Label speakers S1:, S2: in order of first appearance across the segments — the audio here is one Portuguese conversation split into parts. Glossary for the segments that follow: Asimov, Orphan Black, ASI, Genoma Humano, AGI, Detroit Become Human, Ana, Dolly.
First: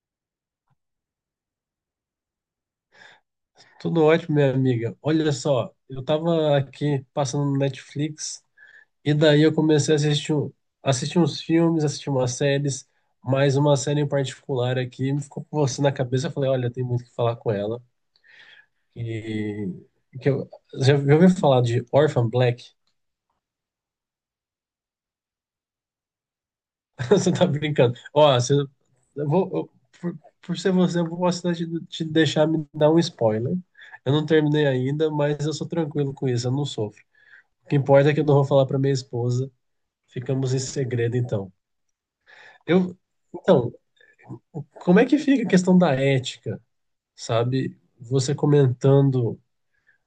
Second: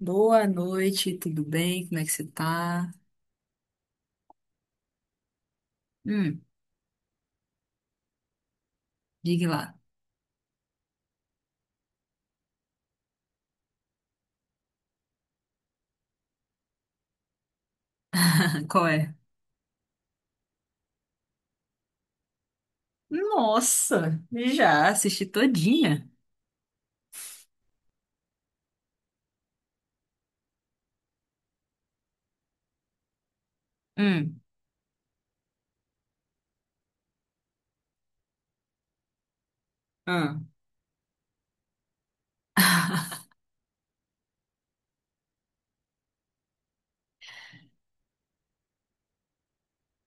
S1: Boa noite, tudo bem? Como é que você tá?
S2: Tudo ótimo, minha amiga. Olha só, eu
S1: Hum,
S2: tava aqui passando no Netflix e daí
S1: diga
S2: eu
S1: lá.
S2: comecei a assistir, assistir uns filmes, assistir umas séries, mas uma série em particular aqui me ficou com você na cabeça. Eu falei, olha, tem muito o que falar com ela.
S1: Qual é?
S2: E que eu, já ouviu falar de Orphan Black?
S1: Nossa, já assisti todinha.
S2: Você tá brincando. Ó, você, eu vou, eu- por ser você, eu vou assinar te deixar me dar um spoiler. Eu não
S1: Hum,
S2: terminei ainda, mas eu sou tranquilo com isso, eu não sofro. O que importa é que eu não vou falar para minha esposa.
S1: ah,
S2: Ficamos em segredo, então. Eu, então, como é que fica a questão da ética, sabe? Você comentando,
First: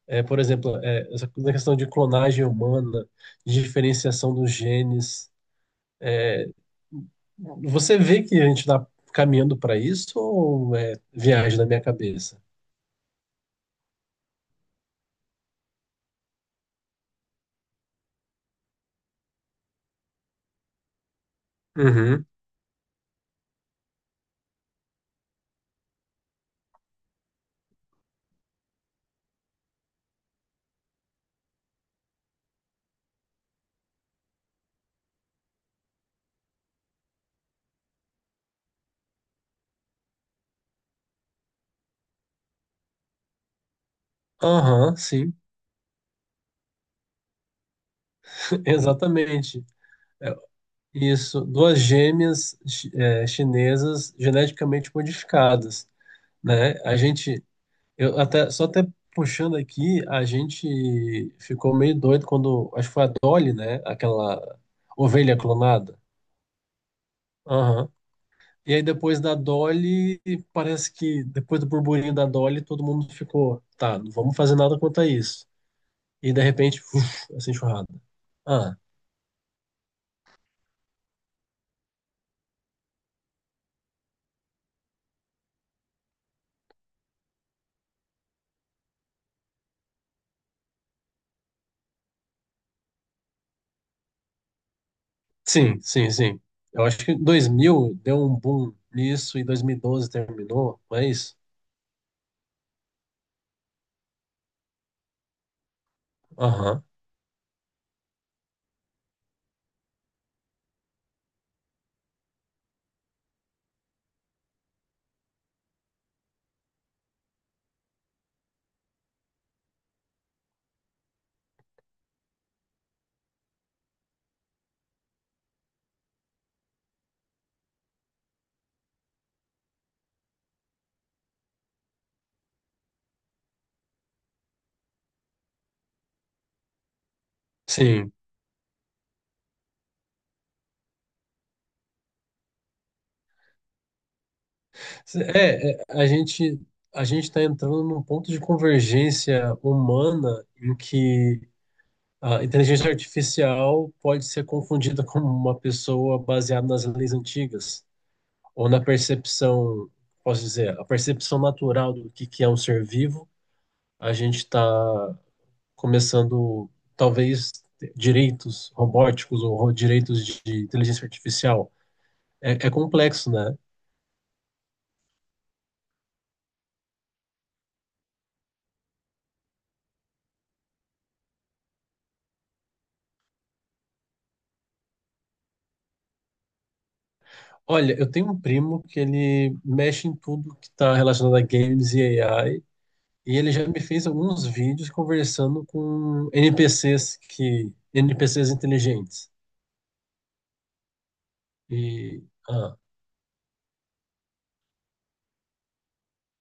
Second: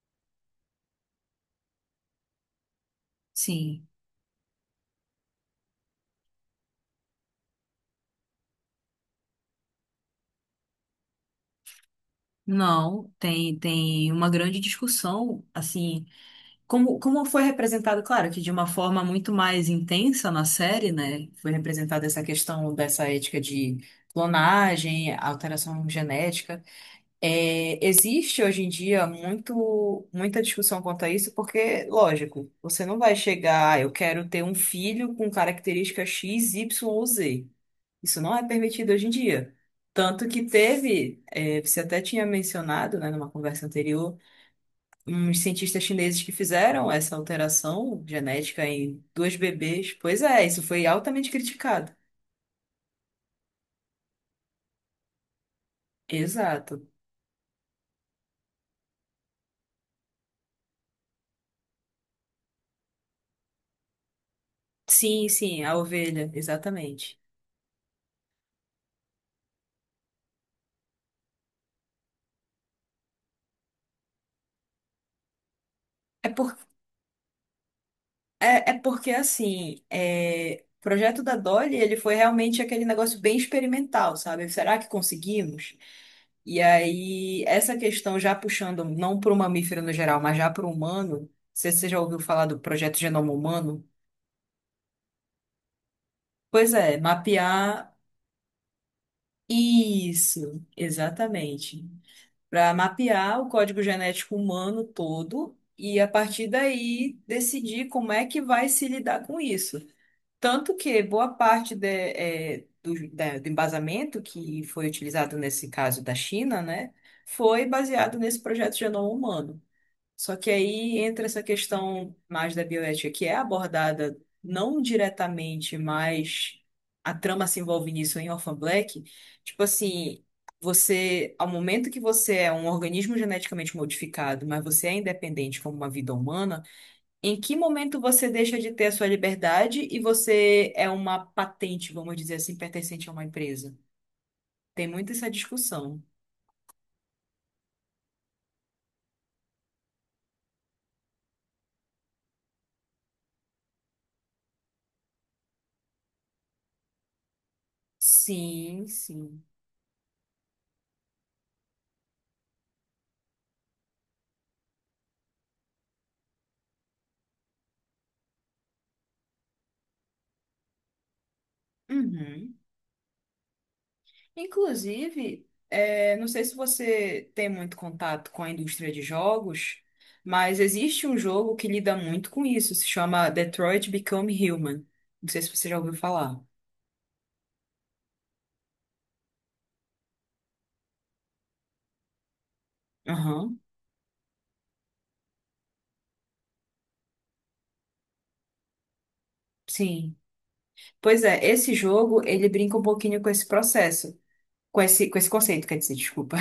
S2: por exemplo, essa coisa da questão de clonagem humana, de
S1: sim.
S2: diferenciação dos genes. Você vê que a gente está caminhando para isso ou é viagem na minha cabeça?
S1: Não, tem uma grande discussão, assim, como foi representado, claro, que de uma forma muito mais intensa na série, né? Foi representada essa
S2: Uhum.
S1: questão dessa ética de clonagem, alteração genética. É, existe hoje em dia muita discussão quanto a isso, porque, lógico, você não vai chegar, "Ah, eu quero ter um filho com característica X, Y ou Z." Isso não é permitido hoje em dia. Tanto que teve, é, você até tinha mencionado, né, numa conversa anterior,
S2: Aham, sim,
S1: uns cientistas chineses que fizeram essa alteração genética em dois
S2: exatamente.
S1: bebês. Pois
S2: É,
S1: é, isso foi altamente
S2: Isso, duas
S1: criticado.
S2: gêmeas chinesas geneticamente modificadas. Né?
S1: Exato.
S2: Eu até, só até puxando aqui, a gente ficou meio doido quando, acho que foi a Dolly, né? Aquela
S1: Sim,
S2: ovelha
S1: sim, a
S2: clonada.
S1: ovelha, exatamente.
S2: Aham. E aí depois da Dolly, parece que depois do burburinho da Dolly, todo mundo ficou, tá, não vamos fazer nada quanto a isso. E
S1: é
S2: de repente, uf, essa enxurrada.
S1: É,
S2: Ah,
S1: é porque assim, é, o projeto da Dolly, ele foi realmente aquele negócio bem experimental, sabe? Será que conseguimos? E aí, essa questão já puxando não para o mamífero no geral, mas já para o humano, se você já ouviu falar do projeto Genoma Humano?
S2: sim, sim, sim.
S1: Pois
S2: Eu
S1: é,
S2: acho que dois
S1: mapear
S2: mil deu um boom nisso e 2012
S1: isso,
S2: terminou, não é isso?
S1: exatamente. Para mapear o código genético humano todo e a partir
S2: Aham.
S1: daí decidir como é que vai se lidar com isso. Tanto que boa parte do embasamento que foi utilizado nesse caso da China, né, foi baseado nesse projeto de genoma humano. Só que aí entra essa questão mais da bioética, que é abordada não diretamente, mas a trama se envolve nisso em Orphan Black. Tipo assim, você, ao momento que você é um organismo geneticamente modificado, mas você é independente como uma vida humana, em que momento
S2: Sim,
S1: você deixa de ter a sua liberdade e você é uma patente, vamos dizer assim, pertencente a uma empresa? Tem muito essa
S2: É, é,
S1: discussão.
S2: a gente a gente está entrando num ponto de convergência humana em que a inteligência artificial pode ser confundida com uma pessoa baseada nas leis antigas ou na
S1: Sim, sim.
S2: percepção, posso dizer, a percepção natural do que é um ser vivo. A gente está começando talvez direitos robóticos ou direitos de inteligência artificial.
S1: Uhum.
S2: É, é complexo, né?
S1: Inclusive, é, não sei se você tem muito contato com a indústria de jogos, mas existe um jogo que lida muito com isso, se chama Detroit Become Human. Não sei se você já ouviu falar.
S2: Olha, eu tenho um primo que ele mexe em tudo que está relacionado a games e AI, e ele
S1: Aham,
S2: já me fez alguns vídeos conversando com NPCs que NPCs inteligentes.
S1: sim. Pois é, esse jogo,
S2: E
S1: ele brinca
S2: ah,
S1: um pouquinho com esse processo, com esse conceito, quer dizer, desculpa.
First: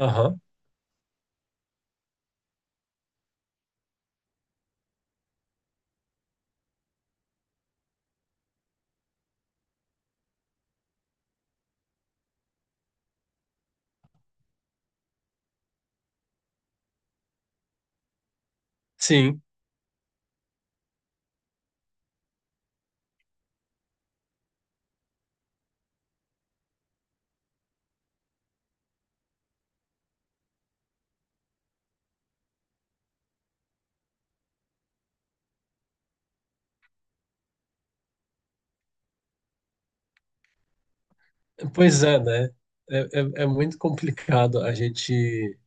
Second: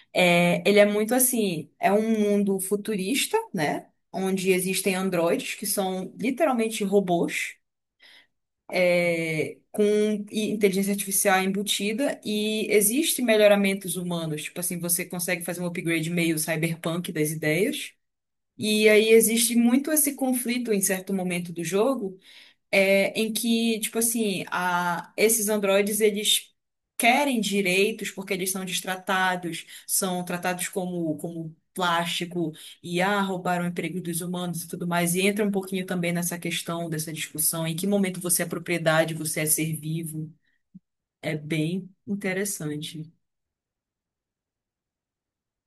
S2: aham,
S1: É, ele é muito assim, é um mundo futurista, né? Onde existem androides que são literalmente robôs, é, com i- inteligência artificial embutida, e existem melhoramentos humanos, tipo assim, você consegue fazer um upgrade meio cyberpunk das ideias. E aí
S2: sim,
S1: existe muito esse conflito em certo momento do jogo, é, em que, tipo assim, a, esses androides, eles querem direitos porque eles são destratados, são tratados como, como plástico, e ah, roubaram o emprego dos humanos e tudo mais, e entra um pouquinho também nessa questão, dessa discussão, em que momento você é propriedade, você é ser vivo, é bem
S2: pois é, né?
S1: interessante.
S2: É, é muito complicado a gente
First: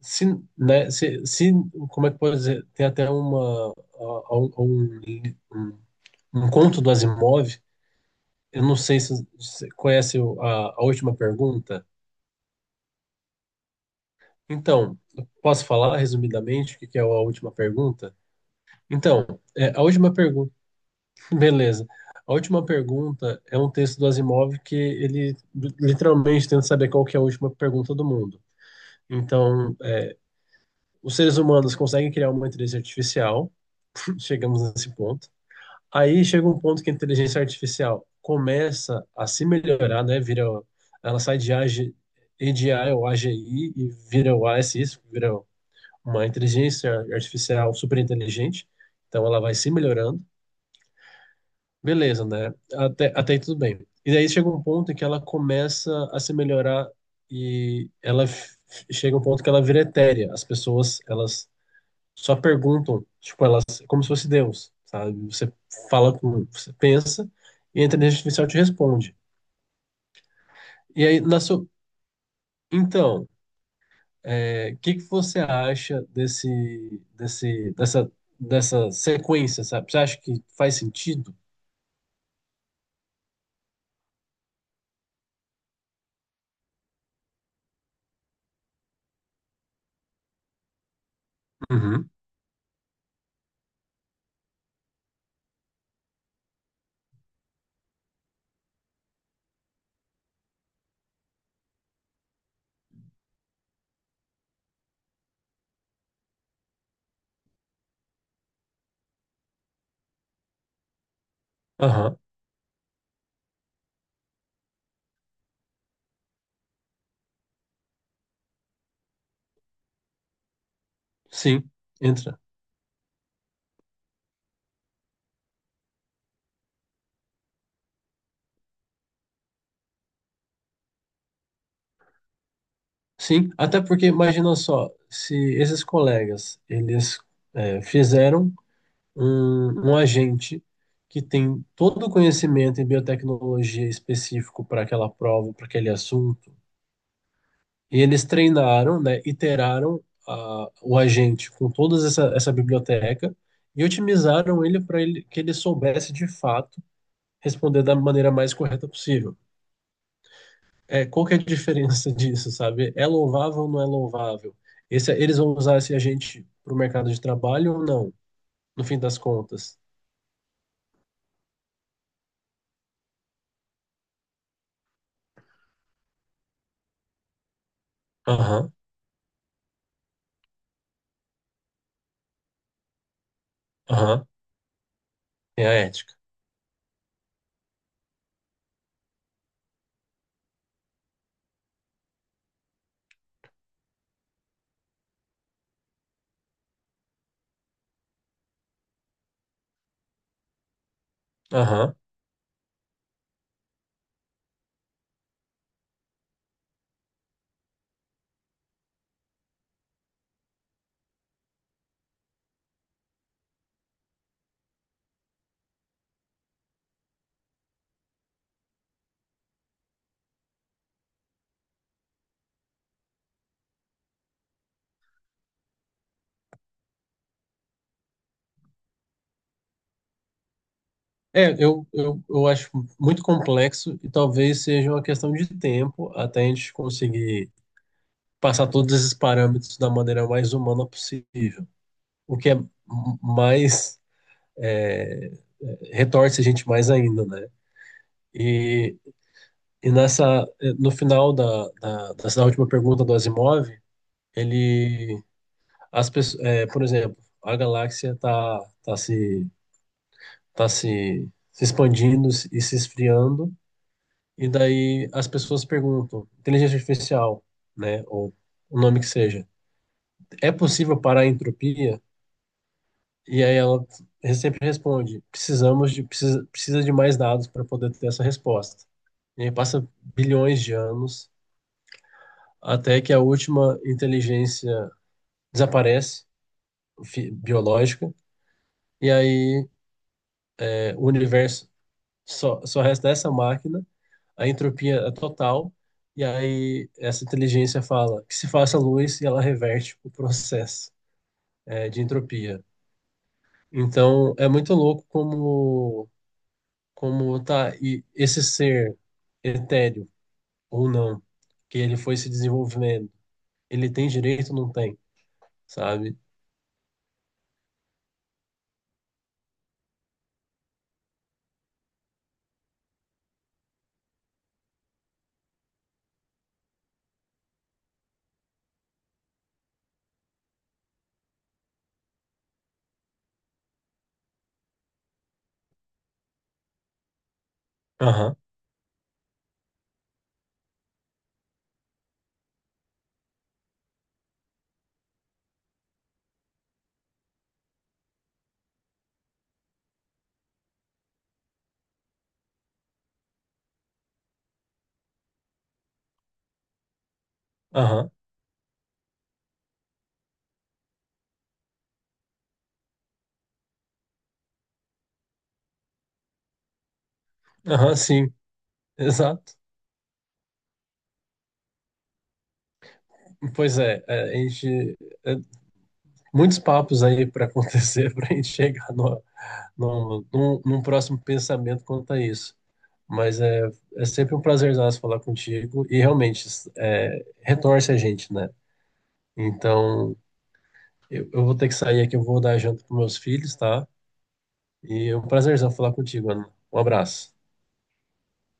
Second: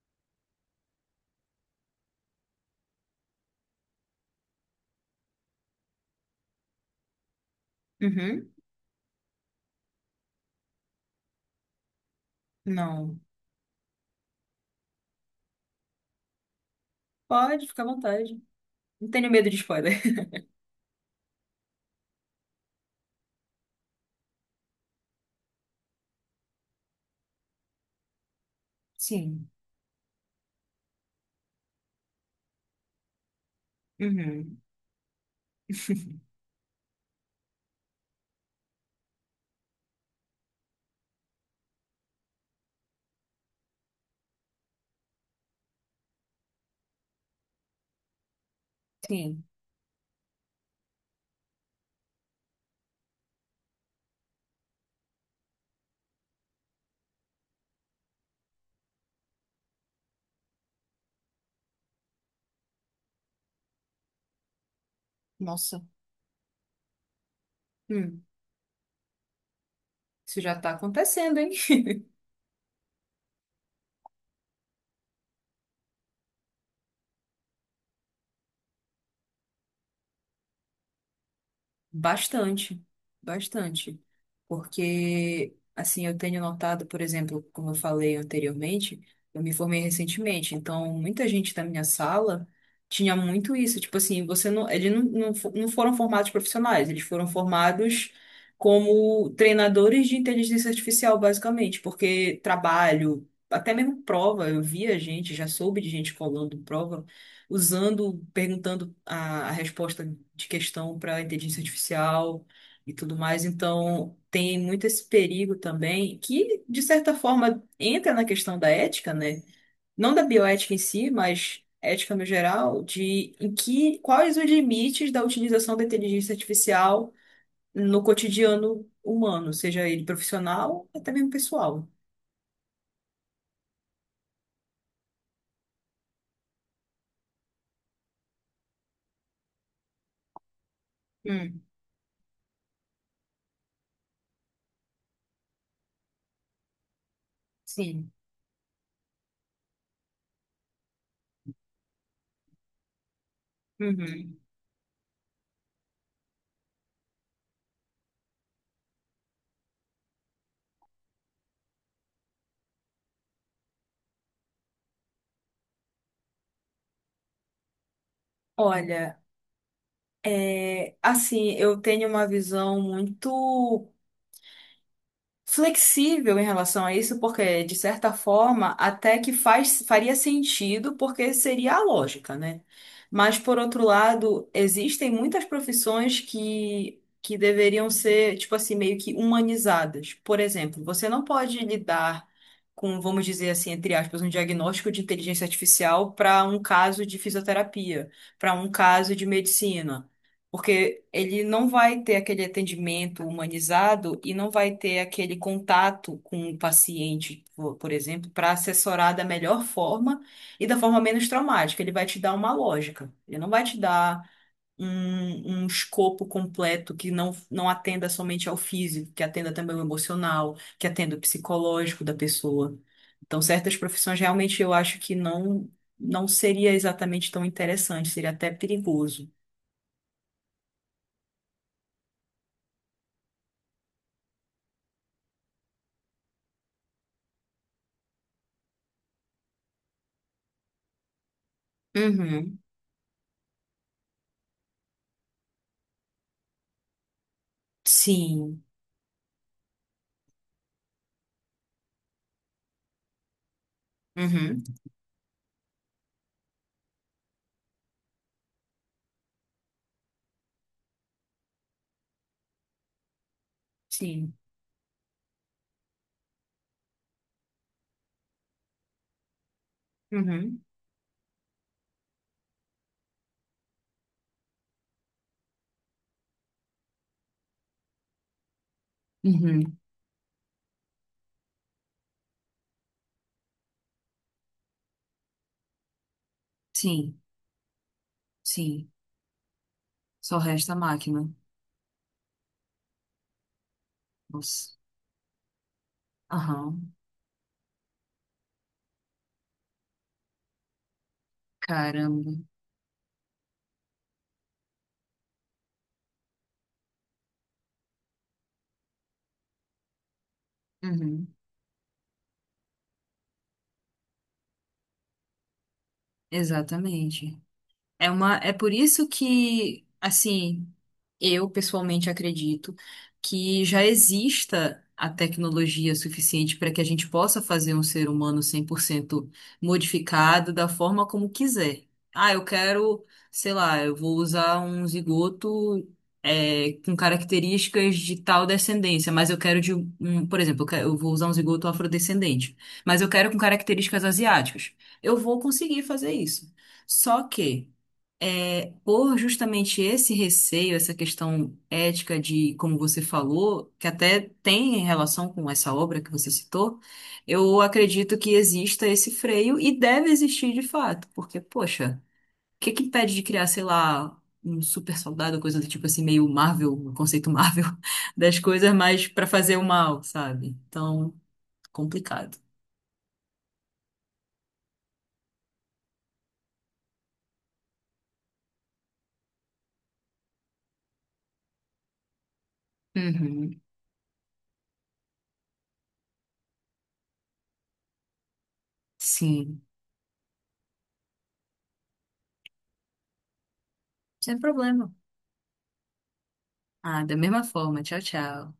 S2: se, né? Se como é que pode dizer? Tem até uma a- um, um, um um conto do Asimov.
S1: Uhum.
S2: Eu não sei se você conhece a última pergunta.
S1: Não.
S2: Então, posso falar resumidamente o que que é a última
S1: Pode, fica à
S2: pergunta?
S1: vontade. Não tenho
S2: Então,
S1: medo de
S2: a
S1: spoiler.
S2: última pergunta, beleza. A última pergunta é um texto do Asimov que ele literalmente tenta saber qual que é a última pergunta do mundo.
S1: Sim.
S2: Então, os seres humanos conseguem criar uma inteligência artificial,
S1: Uhum.
S2: chegamos nesse ponto. Aí chega um ponto que a inteligência artificial começa a se melhorar, né? Vira, ela sai de AG, I ou A G I e vira o A S I, vira uma inteligência artificial super inteligente, então ela
S1: Sim.
S2: vai se melhorando, beleza, né? Até, até aí tudo bem. E daí chega um ponto em que ela começa a se melhorar e chega um ponto que ela vira etérea. As pessoas, elas só perguntam, tipo, elas, como se fosse Deus, sabe? Você
S1: Nossa.
S2: fala com, você pensa e a inteligência
S1: Hum.
S2: artificial te responde.
S1: Isso já tá
S2: E aí,
S1: acontecendo,
S2: na
S1: hein?
S2: sua, então, O que que você acha dessa sequência, sabe? Você acha que faz sentido?
S1: Bastante, bastante. Porque, assim, eu tenho notado, por exemplo, como eu falei anteriormente, eu me formei recentemente, então muita gente da minha
S2: Uhum.
S1: sala tinha muito isso. Tipo assim, você não, eles não foram formados profissionais, eles foram formados como treinadores de inteligência artificial, basicamente, porque trabalho, até mesmo prova, eu via gente, já soube de gente colando prova usando, perguntando a resposta de questão para inteligência
S2: Aham,
S1: artificial e tudo mais. Então, tem muito esse perigo também, que, de certa forma, entra na questão da ética, né? Não da bioética em si, mas
S2: sim,
S1: ética no
S2: entra.
S1: geral, de em que, quais os limites da utilização da inteligência artificial no cotidiano humano, seja ele profissional, até mesmo pessoal.
S2: Sim, até porque imagina só, se esses colegas, eles fizeram um agente que
S1: Hum,
S2: tem todo o conhecimento em biotecnologia específico para aquela prova, para aquele assunto. E
S1: sim.
S2: eles treinaram, né, iteraram a, o agente com toda essa biblioteca e
S1: Uhum.
S2: otimizaram ele para ele, que ele soubesse de fato responder da maneira mais correta possível. É, qual que é a diferença disso, sabe? É louvável ou não é louvável? Esse, eles vão usar esse agente para o mercado de trabalho ou não, no fim das
S1: Olha,
S2: contas?
S1: Assim, eu tenho uma visão muito flexível em relação a isso, porque, de certa forma,
S2: Aham,
S1: até que faria sentido, porque seria a lógica, né? Mas, por outro
S2: aham,
S1: lado, existem muitas
S2: é a ética.
S1: profissões que deveriam ser, tipo assim, meio que humanizadas. Por exemplo, você não pode lidar com, vamos dizer assim, entre aspas, um diagnóstico de inteligência artificial para um caso de fisioterapia, para um caso de medicina. Porque ele não
S2: Aham.
S1: vai ter aquele atendimento humanizado e não vai ter aquele contato com o paciente, por exemplo, para assessorar da melhor forma e da forma menos traumática. Ele vai te dar uma lógica, ele não vai te dar um escopo completo que não atenda somente ao físico, que atenda também o emocional, que atenda o psicológico da pessoa. Então, certas profissões realmente eu acho que não, não seria exatamente tão interessante, seria até perigoso.
S2: Eu acho muito complexo e talvez seja uma questão de tempo até a gente conseguir passar todos esses parâmetros da maneira mais humana possível. O que é
S1: Uhum.
S2: mais é, retorce a gente mais ainda, né?
S1: Sim.
S2: E, e nessa, no final dessa última pergunta do Asimov,
S1: Uhum.
S2: ele, as pessoas, por exemplo, a galáxia está tá se, se expandindo e se esfriando,
S1: Sim.
S2: e daí as pessoas perguntam, inteligência artificial, né, ou o nome que seja, é
S1: Uhum.
S2: possível parar a entropia? E aí ela sempre responde: precisa de mais dados para poder ter essa resposta. E aí
S1: Uhum.
S2: passa bilhões de anos até que a última inteligência desaparece,
S1: Sim.
S2: biológica,
S1: Sim.
S2: e aí
S1: Só resta a
S2: o
S1: máquina.
S2: universo só resta essa máquina, a
S1: Nossa.
S2: entropia é total, e aí
S1: Aham.
S2: essa inteligência fala que se faça luz e ela reverte o processo de
S1: Caramba.
S2: entropia. Então é muito louco como tá e esse ser etéreo ou não,
S1: Uhum.
S2: que ele foi se desenvolvendo, ele tem direito ou não tem, sabe?
S1: Exatamente. É por isso que, assim, eu pessoalmente acredito que já exista a tecnologia suficiente para que a gente possa fazer um ser humano 100% modificado da forma como quiser. Ah, eu quero, sei lá, eu vou usar um zigoto, é, com características de
S2: Aham,
S1: tal descendência, mas eu quero de um, por exemplo, eu vou usar um zigoto afrodescendente, mas eu quero com características asiáticas. Eu vou conseguir fazer isso. Só que é, por justamente esse receio, essa questão ética de, como você falou, que até tem em relação com essa obra que você citou, eu
S2: aham,
S1: acredito que exista esse freio e deve existir de fato, porque, poxa, o que que impede de criar, sei lá, um super soldado, coisa do tipo assim, meio Marvel, o conceito Marvel
S2: aham, sim,
S1: das coisas, mas para
S2: exato.
S1: fazer o mal, sabe? Então, complicado.
S2: Pois é, é, muitos papos aí para acontecer para a gente chegar no, no, num, num próximo pensamento quanto a isso. Mas
S1: Uhum.
S2: é sempre um prazerzaço falar contigo e realmente retorce a gente, né?
S1: Sim,
S2: Então, eu vou ter que sair aqui, eu vou dar janta para meus filhos, tá?
S1: sem problema.
S2: E é um prazerzão falar contigo, Ana. Um
S1: Ah, da
S2: abraço.
S1: mesma forma. Tchau, tchau.